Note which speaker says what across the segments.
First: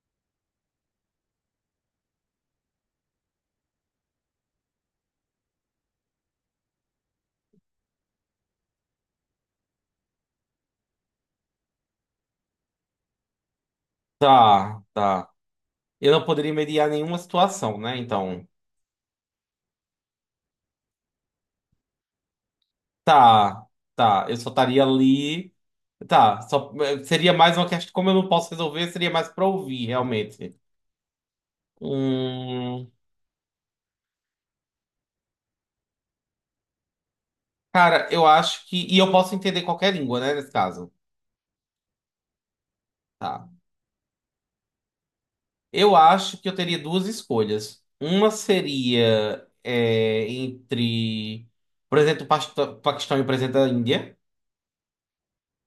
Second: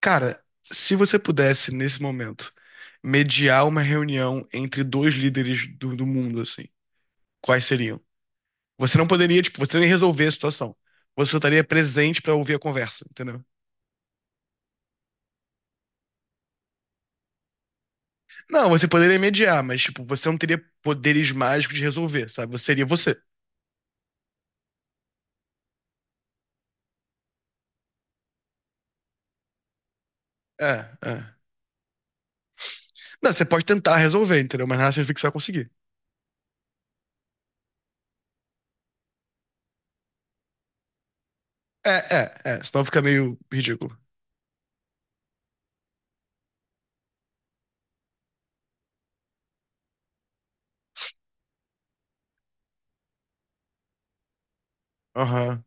Speaker 1: Cara, se você pudesse, nesse momento, mediar uma reunião entre dois líderes do mundo, assim, quais seriam? Você não poderia, tipo, você nem resolver a situação. Você só estaria presente pra ouvir a conversa, entendeu?
Speaker 2: Tá, tá. Eu não poderia mediar nenhuma situação, né? Então,
Speaker 1: Não, você poderia mediar, mas, tipo, você não teria poderes mágicos de resolver, sabe? Você seria você.
Speaker 2: tá, tá. Eu só estaria ali. Tá, só seria mais uma questão. Como eu não posso resolver, seria mais pra ouvir, realmente.
Speaker 1: É, é.
Speaker 2: Hum,
Speaker 1: Não, você pode tentar resolver, entendeu? Mas nada significa que você vai conseguir.
Speaker 2: cara, eu acho que. E eu posso entender qualquer língua, né? Nesse caso.
Speaker 1: É. Senão fica meio
Speaker 2: Tá.
Speaker 1: ridículo.
Speaker 2: Eu acho que eu teria duas escolhas. Uma seria entre, por exemplo, o Paquistão e o presidente da Índia.
Speaker 1: Aham.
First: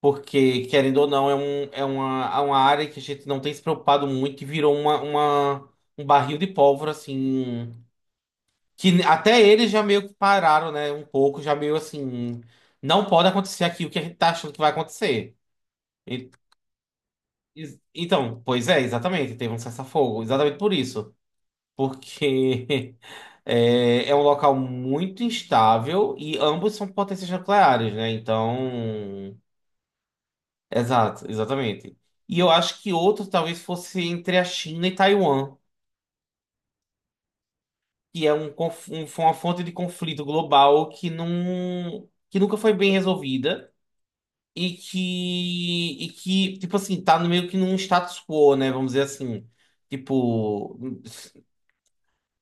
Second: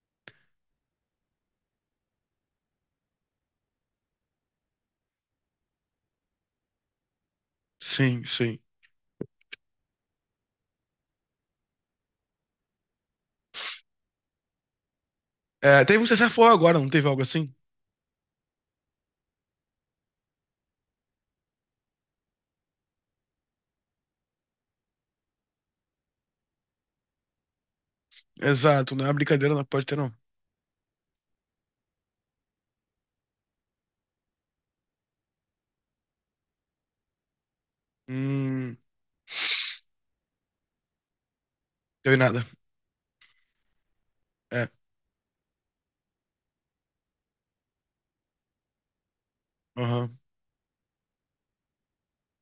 Speaker 2: Porque, querendo ou não, é uma área que a gente não tem se preocupado muito e virou um barril de pólvora, assim.
Speaker 1: Sim, sim.
Speaker 2: Que até eles já meio que pararam, né? Um pouco, já meio assim. Não pode acontecer aquilo que a gente tá achando que vai acontecer.
Speaker 1: É, teve um
Speaker 2: E-
Speaker 1: cessar-fogo agora, não teve algo assim?
Speaker 2: então, pois é, exatamente. Teve um cessar-fogo. Exatamente por isso. Porque é, é um local muito instável e ambos são potências nucleares, né?
Speaker 1: Exato, não é uma
Speaker 2: Então.
Speaker 1: brincadeira, não pode ter, não.
Speaker 2: Exato, exatamente. E eu acho que outro talvez fosse entre a China e Taiwan, que é
Speaker 1: Hum,
Speaker 2: foi uma fonte de conflito global
Speaker 1: deu em
Speaker 2: que
Speaker 1: nada.
Speaker 2: nunca foi bem resolvida
Speaker 1: É,
Speaker 2: e tipo assim, tá no meio que num status quo, né? Vamos dizer assim.
Speaker 1: aham.
Speaker 2: Tipo,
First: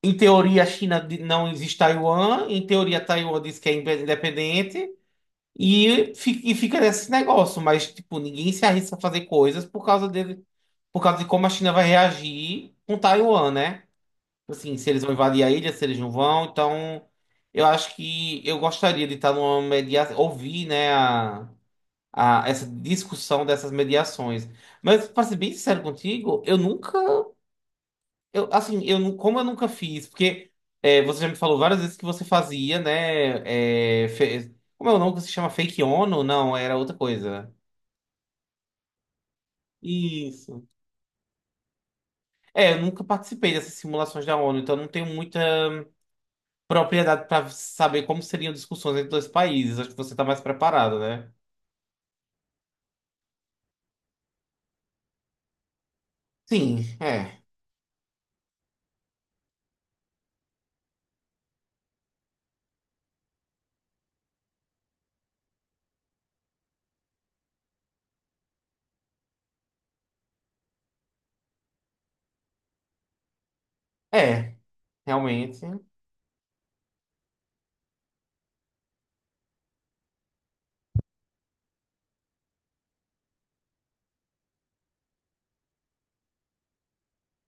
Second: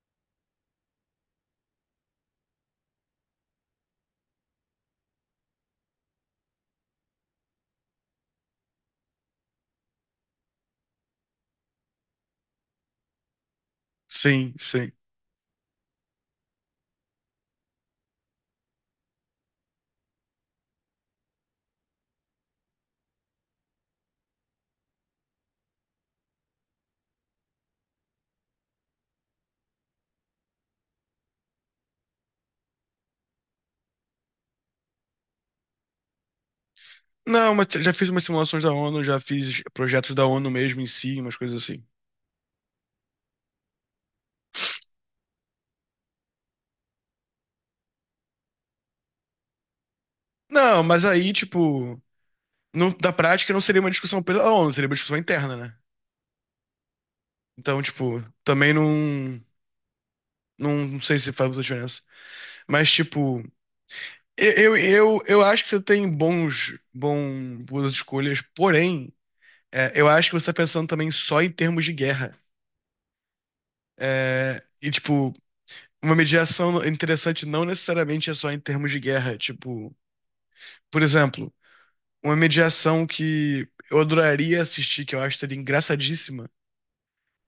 Speaker 2: em teoria a não existe Taiwan, em teoria Taiwan diz que é independente. E fica nesse negócio, mas tipo, ninguém se arrisca a fazer coisas por causa dele, por causa de como a China vai reagir com Taiwan, né?
Speaker 1: Sim,
Speaker 2: Assim, se
Speaker 1: sim.
Speaker 2: eles vão invadir a ilha, se eles não vão, então eu acho que eu gostaria de estar numa mediação, ouvir, né, essa discussão dessas mediações. Mas para ser bem sincero contigo, eu nunca eu, assim, eu, nu- como eu nunca fiz, porque é, você já me falou várias vezes que você fazia, né? Como é o nome que se chama Fake ONU? Não, era outra coisa.
Speaker 1: Não, mas já fiz umas simulações da ONU, já fiz projetos da ONU
Speaker 2: Isso.
Speaker 1: mesmo em si, umas coisas assim.
Speaker 2: É, eu nunca participei dessas simulações da ONU, então eu não tenho muita propriedade para saber como seriam discussões entre dois países. Acho que você tá mais
Speaker 1: Não,
Speaker 2: preparado,
Speaker 1: mas
Speaker 2: né?
Speaker 1: aí, tipo, não, da prática não seria uma discussão pela ONU, seria uma discussão interna, né?
Speaker 2: Sim, é.
Speaker 1: Então, tipo, também não, não sei se faz muita diferença. Mas, tipo, eu acho que você tem bons, bom, boas escolhas, porém, é, eu acho que você tá pensando também só em termos de guerra.
Speaker 2: É,
Speaker 1: É, e, tipo,
Speaker 2: realmente.
Speaker 1: uma mediação interessante não necessariamente é só em termos de guerra. Tipo, por exemplo, uma mediação que eu adoraria assistir, que eu acho seria engraçadíssima,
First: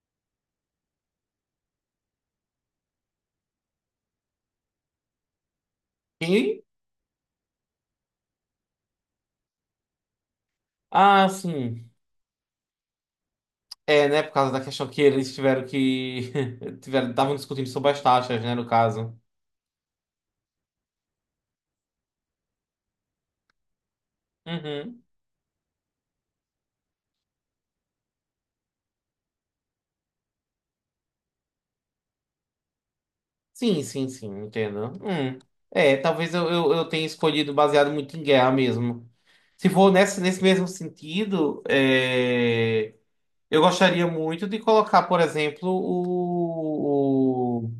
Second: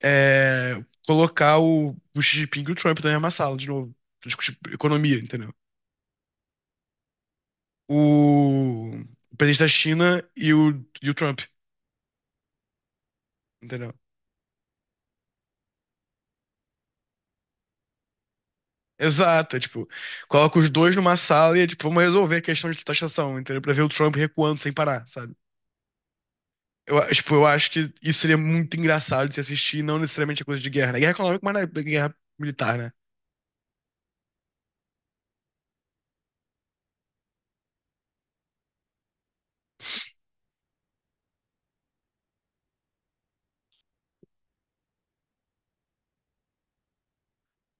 Speaker 1: é colocar o Xi Jinping e o Trump na mesma sala, de novo, pra discutir economia, entendeu?
Speaker 2: E,
Speaker 1: O, o presidente da China e o
Speaker 2: ah,
Speaker 1: Trump,
Speaker 2: sim.
Speaker 1: entendeu?
Speaker 2: É, né? Por causa da questão que eles tiveram que. Tiveram, estavam discutindo sobre as taxas, né? No caso.
Speaker 1: Exato, é tipo, coloca os dois numa sala e é tipo, vamos resolver a questão de taxação, entendeu? Pra ver o Trump recuando sem
Speaker 2: Uhum.
Speaker 1: parar, sabe? Eu, tipo, eu acho que isso seria muito engraçado de se assistir, não necessariamente a coisa de guerra. Né, guerra econômica, mas na guerra militar, né?
Speaker 2: Sim, sim, sim, entendo. Hum. É, talvez eu tenha escolhido baseado muito em guerra mesmo. Se for nesse mesmo sentido, é, eu gostaria muito de colocar, por exemplo, o, o,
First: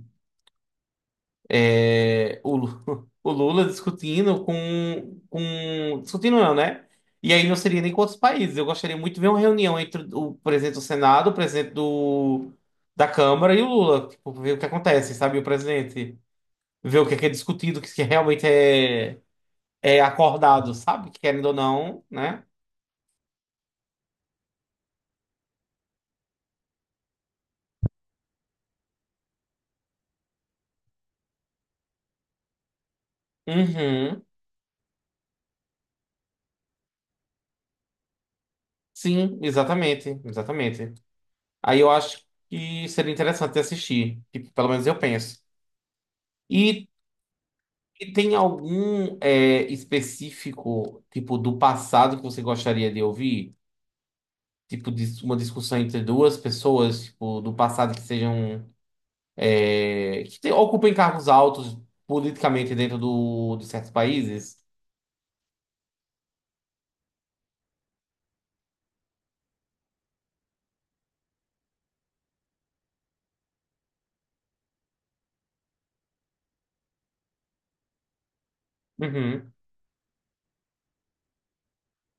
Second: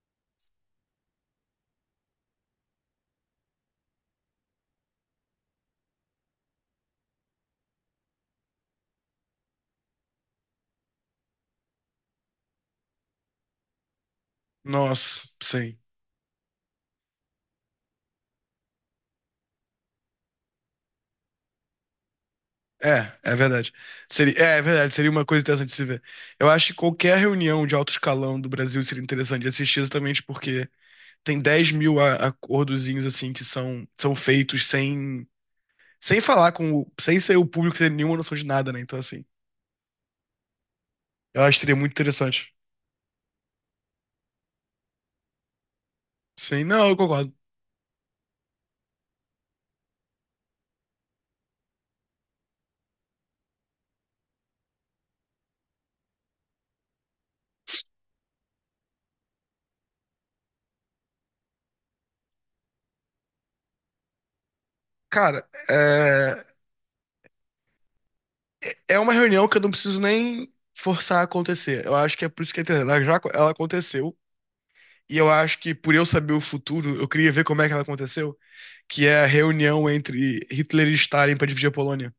Speaker 2: é, o, Lu- o Lula discutindo com. Discutindo não, né? E aí não seria nem com outros países. Eu gostaria muito de ver uma reunião entre o presidente do Senado, o presidente do, da Câmara e o Lula. Tipo, ver o que acontece,
Speaker 1: Nossa,
Speaker 2: sabe? O
Speaker 1: sim.
Speaker 2: presidente ver o que é discutido, o que realmente é, é acordado, sabe? Querendo ou não, né?
Speaker 1: É, é verdade. Seria, é, é verdade, seria uma coisa interessante de se ver. Eu acho que qualquer reunião de alto escalão do Brasil seria interessante de assistir exatamente porque tem 10.000 acordozinhos assim que são, são
Speaker 2: Uhum.
Speaker 1: feitos sem, sem falar com o, sem ser o público ter nenhuma noção de nada, né? Então, assim,
Speaker 2: Sim, exatamente, exatamente.
Speaker 1: eu acho que seria
Speaker 2: Aí eu
Speaker 1: muito
Speaker 2: acho
Speaker 1: interessante.
Speaker 2: que seria interessante assistir, tipo, pelo menos eu penso.
Speaker 1: Sim, não,
Speaker 2: E,
Speaker 1: eu concordo.
Speaker 2: e tem algum é, específico, tipo, do passado que você gostaria de ouvir? Tipo, uma discussão entre duas pessoas, tipo, do passado que sejam... é, que ocupem cargos altos politicamente dentro do, de certos países?
Speaker 1: Cara, é. É uma reunião que eu não preciso nem forçar a acontecer. Eu acho que é por isso que é interessante. Ela já, ela aconteceu. E eu acho que por eu saber o futuro, eu queria ver como é que ela aconteceu, que é a
Speaker 2: Uhum.
Speaker 1: reunião entre Hitler e Stalin para dividir a Polônia.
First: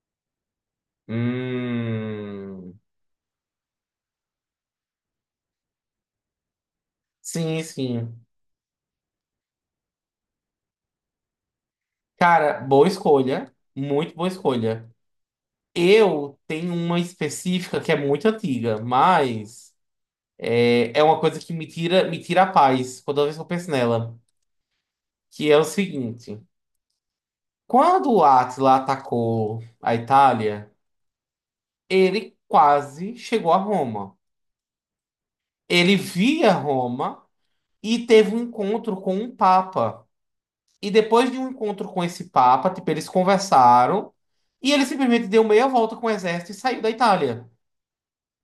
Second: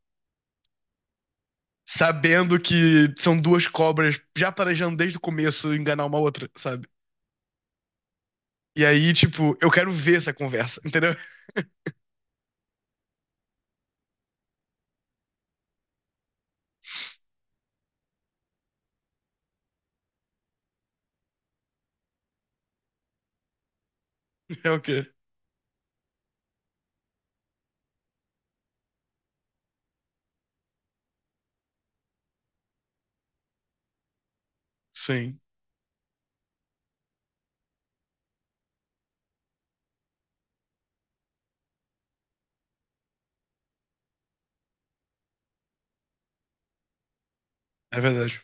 Speaker 1: Sabendo
Speaker 2: Hum,
Speaker 1: que são duas cobras já planejando desde o começo enganar uma outra, sabe?
Speaker 2: sim, sim.
Speaker 1: E aí, tipo, eu quero ver essa conversa, entendeu?
Speaker 2: Cara, boa escolha. Muito boa escolha. Eu tenho uma específica que é muito antiga, mas é, é uma coisa que me tira a paz toda vez que eu penso nela.
Speaker 1: É o quê?
Speaker 2: Que é o seguinte: quando o Átila atacou a Itália, ele quase chegou a Roma.
Speaker 1: Sim,
Speaker 2: Ele via Roma e teve um encontro com um Papa. E depois de um encontro com esse Papa, tipo, eles conversaram e ele simplesmente deu meia volta com o exército e saiu da Itália.
Speaker 1: é verdade.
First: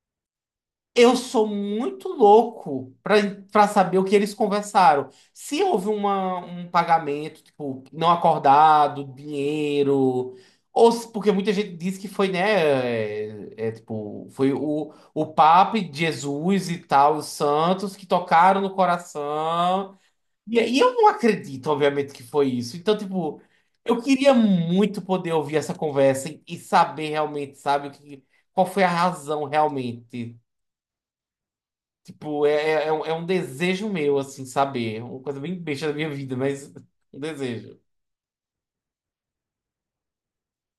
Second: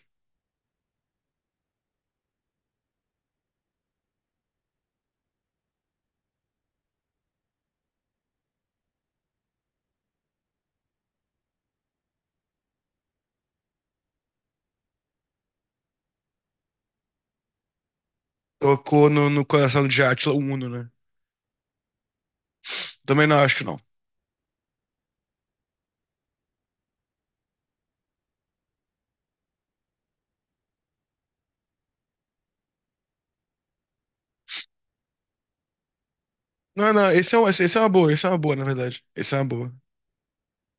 Speaker 2: Eu sou muito louco pra para saber o que eles conversaram. Se houve uma, um pagamento, tipo, não acordado, dinheiro, ou se- porque muita gente diz que foi, né, tipo, foi o Papa e Jesus e tal, os santos que tocaram no
Speaker 1: Tocou no coração
Speaker 2: coração.
Speaker 1: de Átila o
Speaker 2: E
Speaker 1: Uno,
Speaker 2: aí
Speaker 1: né?
Speaker 2: eu não acredito, obviamente, que foi isso. Então,
Speaker 1: Também não
Speaker 2: tipo,
Speaker 1: acho que não.
Speaker 2: eu queria muito poder ouvir essa conversa e saber realmente, sabe, o que, qual foi a razão realmente. Tipo, é um desejo meu, assim, saber. É uma coisa bem besta da minha vida, mas
Speaker 1: Não, não,
Speaker 2: um
Speaker 1: esse
Speaker 2: desejo.
Speaker 1: é uma boa, esse é uma boa, na verdade. Esse é uma boa.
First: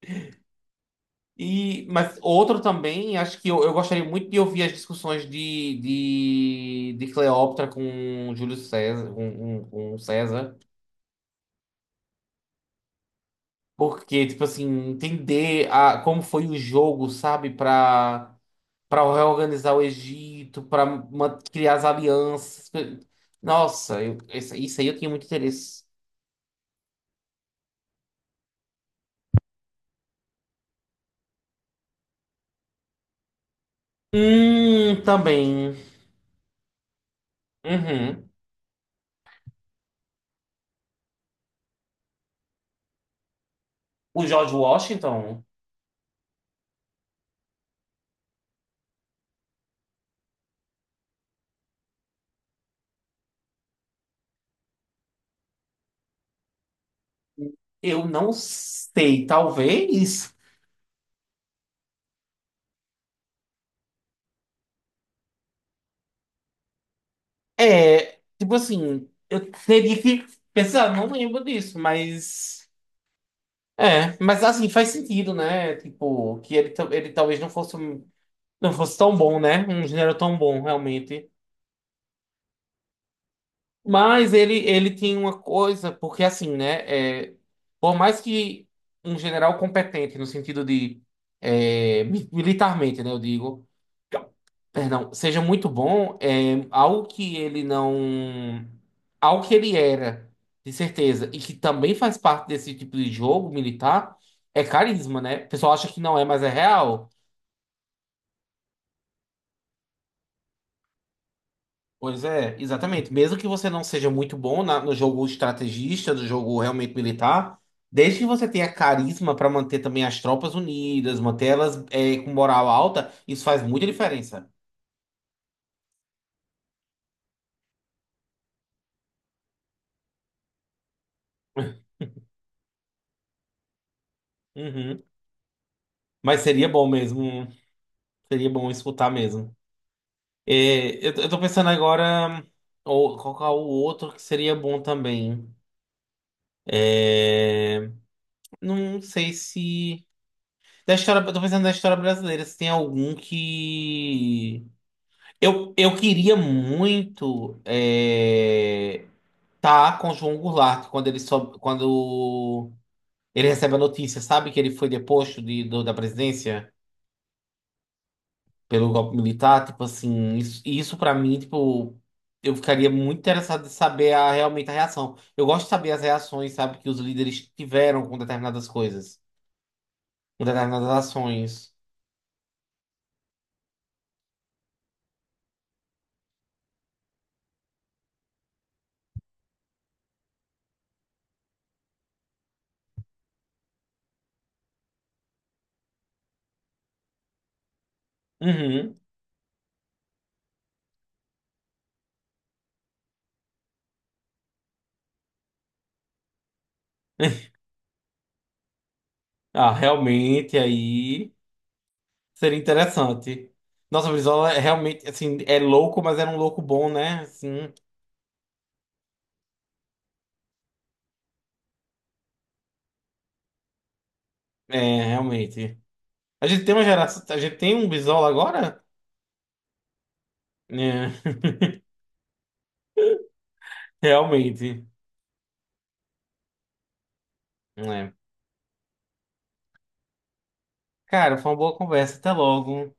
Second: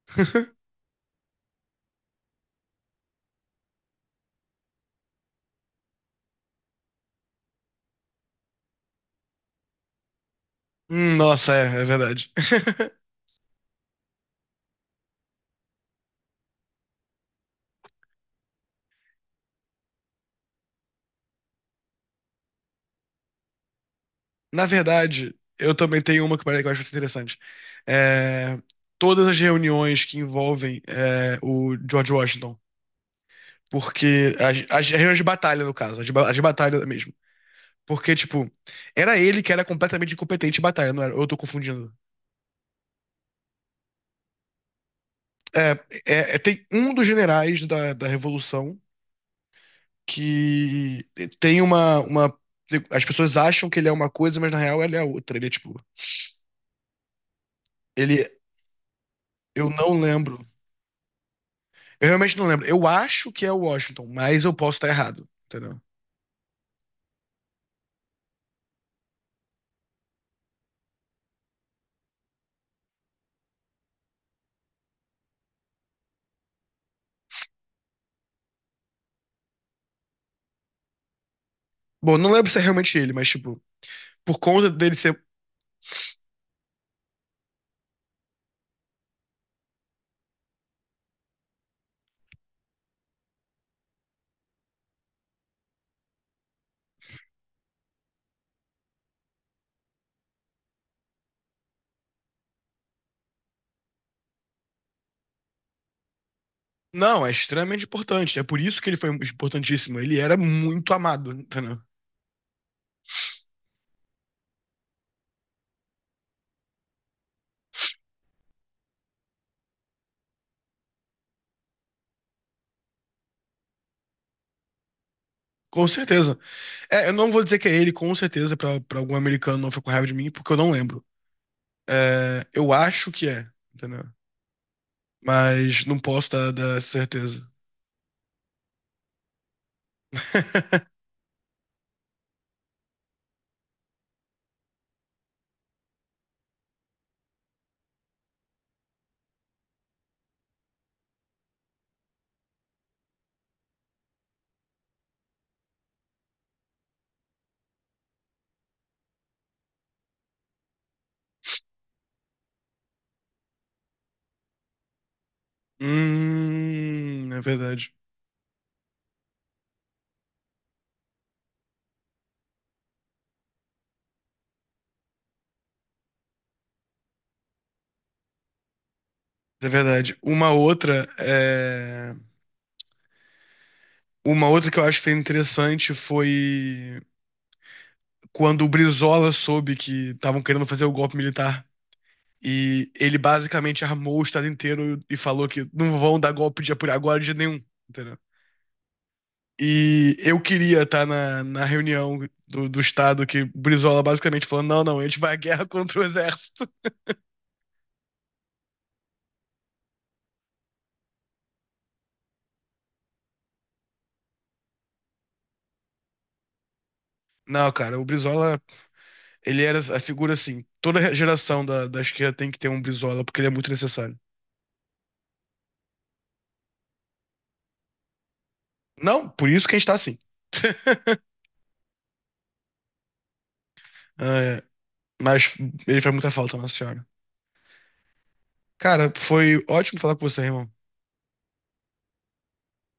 Speaker 2: E, mas outro também, acho que eu gostaria muito de ouvir as discussões de Cleópatra com Júlio César, com com César.
Speaker 1: Nossa, é, é verdade.
Speaker 2: Porque, tipo assim, como foi o jogo, sabe? Pra, pra reorganizar o Egito, pra criar as alianças. Nossa, isso
Speaker 1: Na
Speaker 2: aí eu tinha muito
Speaker 1: verdade, eu
Speaker 2: interesse.
Speaker 1: também tenho uma que que eu acho que vai ser interessante. É, todas as reuniões que envolvem é, o George Washington, porque as reuniões de batalha, no
Speaker 2: Também.
Speaker 1: caso, as de, as de batalha mesmo. Porque,
Speaker 2: Uhum.
Speaker 1: tipo, era ele que era completamente incompetente em batalha, não era? Ou eu tô confundindo.
Speaker 2: O George Washington,
Speaker 1: É, tem um dos generais da, da Revolução que tem uma, uma. As pessoas acham que ele é uma coisa, mas na real ele é outra. Ele é, tipo.
Speaker 2: eu
Speaker 1: Ele,
Speaker 2: não sei,
Speaker 1: eu não
Speaker 2: talvez.
Speaker 1: lembro. Eu realmente não lembro. Eu acho que é o Washington, mas eu posso estar errado, entendeu?
Speaker 2: É, tipo assim, eu teria que pensar, não lembro disso, mas. É, mas assim, faz sentido, né? Tipo, que ele talvez não fosse tão bom, né? Um gênero tão bom, realmente.
Speaker 1: Bom, não lembro se é realmente ele, mas, tipo,
Speaker 2: Mas
Speaker 1: por conta
Speaker 2: ele
Speaker 1: dele
Speaker 2: tinha
Speaker 1: ser.
Speaker 2: uma coisa, porque assim, né? é, por mais que um general competente, no sentido de é, militarmente, né? Eu digo, perdão, seja muito bom, é, algo que ele não. Algo que ele era, de certeza, e que também faz parte desse tipo de jogo militar, é carisma, né? O pessoal acha que não é, mas é real.
Speaker 1: Não, é extremamente importante. É por isso que ele foi importantíssimo. Ele era muito amado, entendeu?
Speaker 2: Pois é, exatamente. Mesmo que você não seja muito bom no jogo estrategista, no jogo realmente militar, desde que você tenha carisma para manter também as tropas unidas, manter elas é, com moral alta, isso faz muita diferença.
Speaker 1: Com certeza. É, eu não vou dizer que é ele, com certeza, pra, pra algum americano não ficar com raiva de mim, porque eu não lembro. É, eu acho que é, entendeu?
Speaker 2: Uhum.
Speaker 1: Mas não posso
Speaker 2: Mas
Speaker 1: dar,
Speaker 2: seria
Speaker 1: dar
Speaker 2: bom mesmo,
Speaker 1: certeza.
Speaker 2: seria bom escutar mesmo. É, eu tô pensando agora, ou qual que é o outro que seria bom também? É, não sei se. Da história, eu tô pensando da história brasileira, se tem algum que. Eu queria muito estar com o João Goulart quando ele soube, quando ele recebe a notícia, sabe que ele foi deposto da presidência
Speaker 1: É verdade.
Speaker 2: pelo golpe militar, tipo assim, isso para mim, tipo, eu ficaria muito interessado de saber a, realmente a reação. Eu gosto de saber as reações, sabe, que os líderes tiveram com determinadas coisas,
Speaker 1: É verdade.
Speaker 2: com
Speaker 1: Uma
Speaker 2: determinadas
Speaker 1: outra
Speaker 2: ações.
Speaker 1: é. Uma outra que eu acho que foi interessante foi quando o Brizola soube que estavam querendo fazer o golpe militar. E ele basicamente armou o estado inteiro e falou que não vão dar golpe de apoio agora de nenhum, entendeu?
Speaker 2: Uhum.
Speaker 1: E eu queria estar na, na reunião do estado que o Brizola basicamente falando, não, não, a gente vai à guerra contra o exército.
Speaker 2: Ah, realmente aí. Seria interessante. Nossa, o Brizola é realmente, assim, é louco, mas era um louco bom, né?
Speaker 1: Não,
Speaker 2: Assim,
Speaker 1: cara, o Brizola, ele era a figura assim, toda geração da, da esquerda tem que ter um Brizola, porque ele é muito necessário.
Speaker 2: é, realmente. A gente tem uma geração, a gente tem um Brizola agora?
Speaker 1: Não, por isso que a gente tá assim.
Speaker 2: É,
Speaker 1: Ah, é.
Speaker 2: realmente.
Speaker 1: Mas ele faz muita falta, Nossa Senhora.
Speaker 2: É.
Speaker 1: Cara, foi ótimo falar com você, irmão.
Speaker 2: Cara, foi uma boa conversa. Até logo.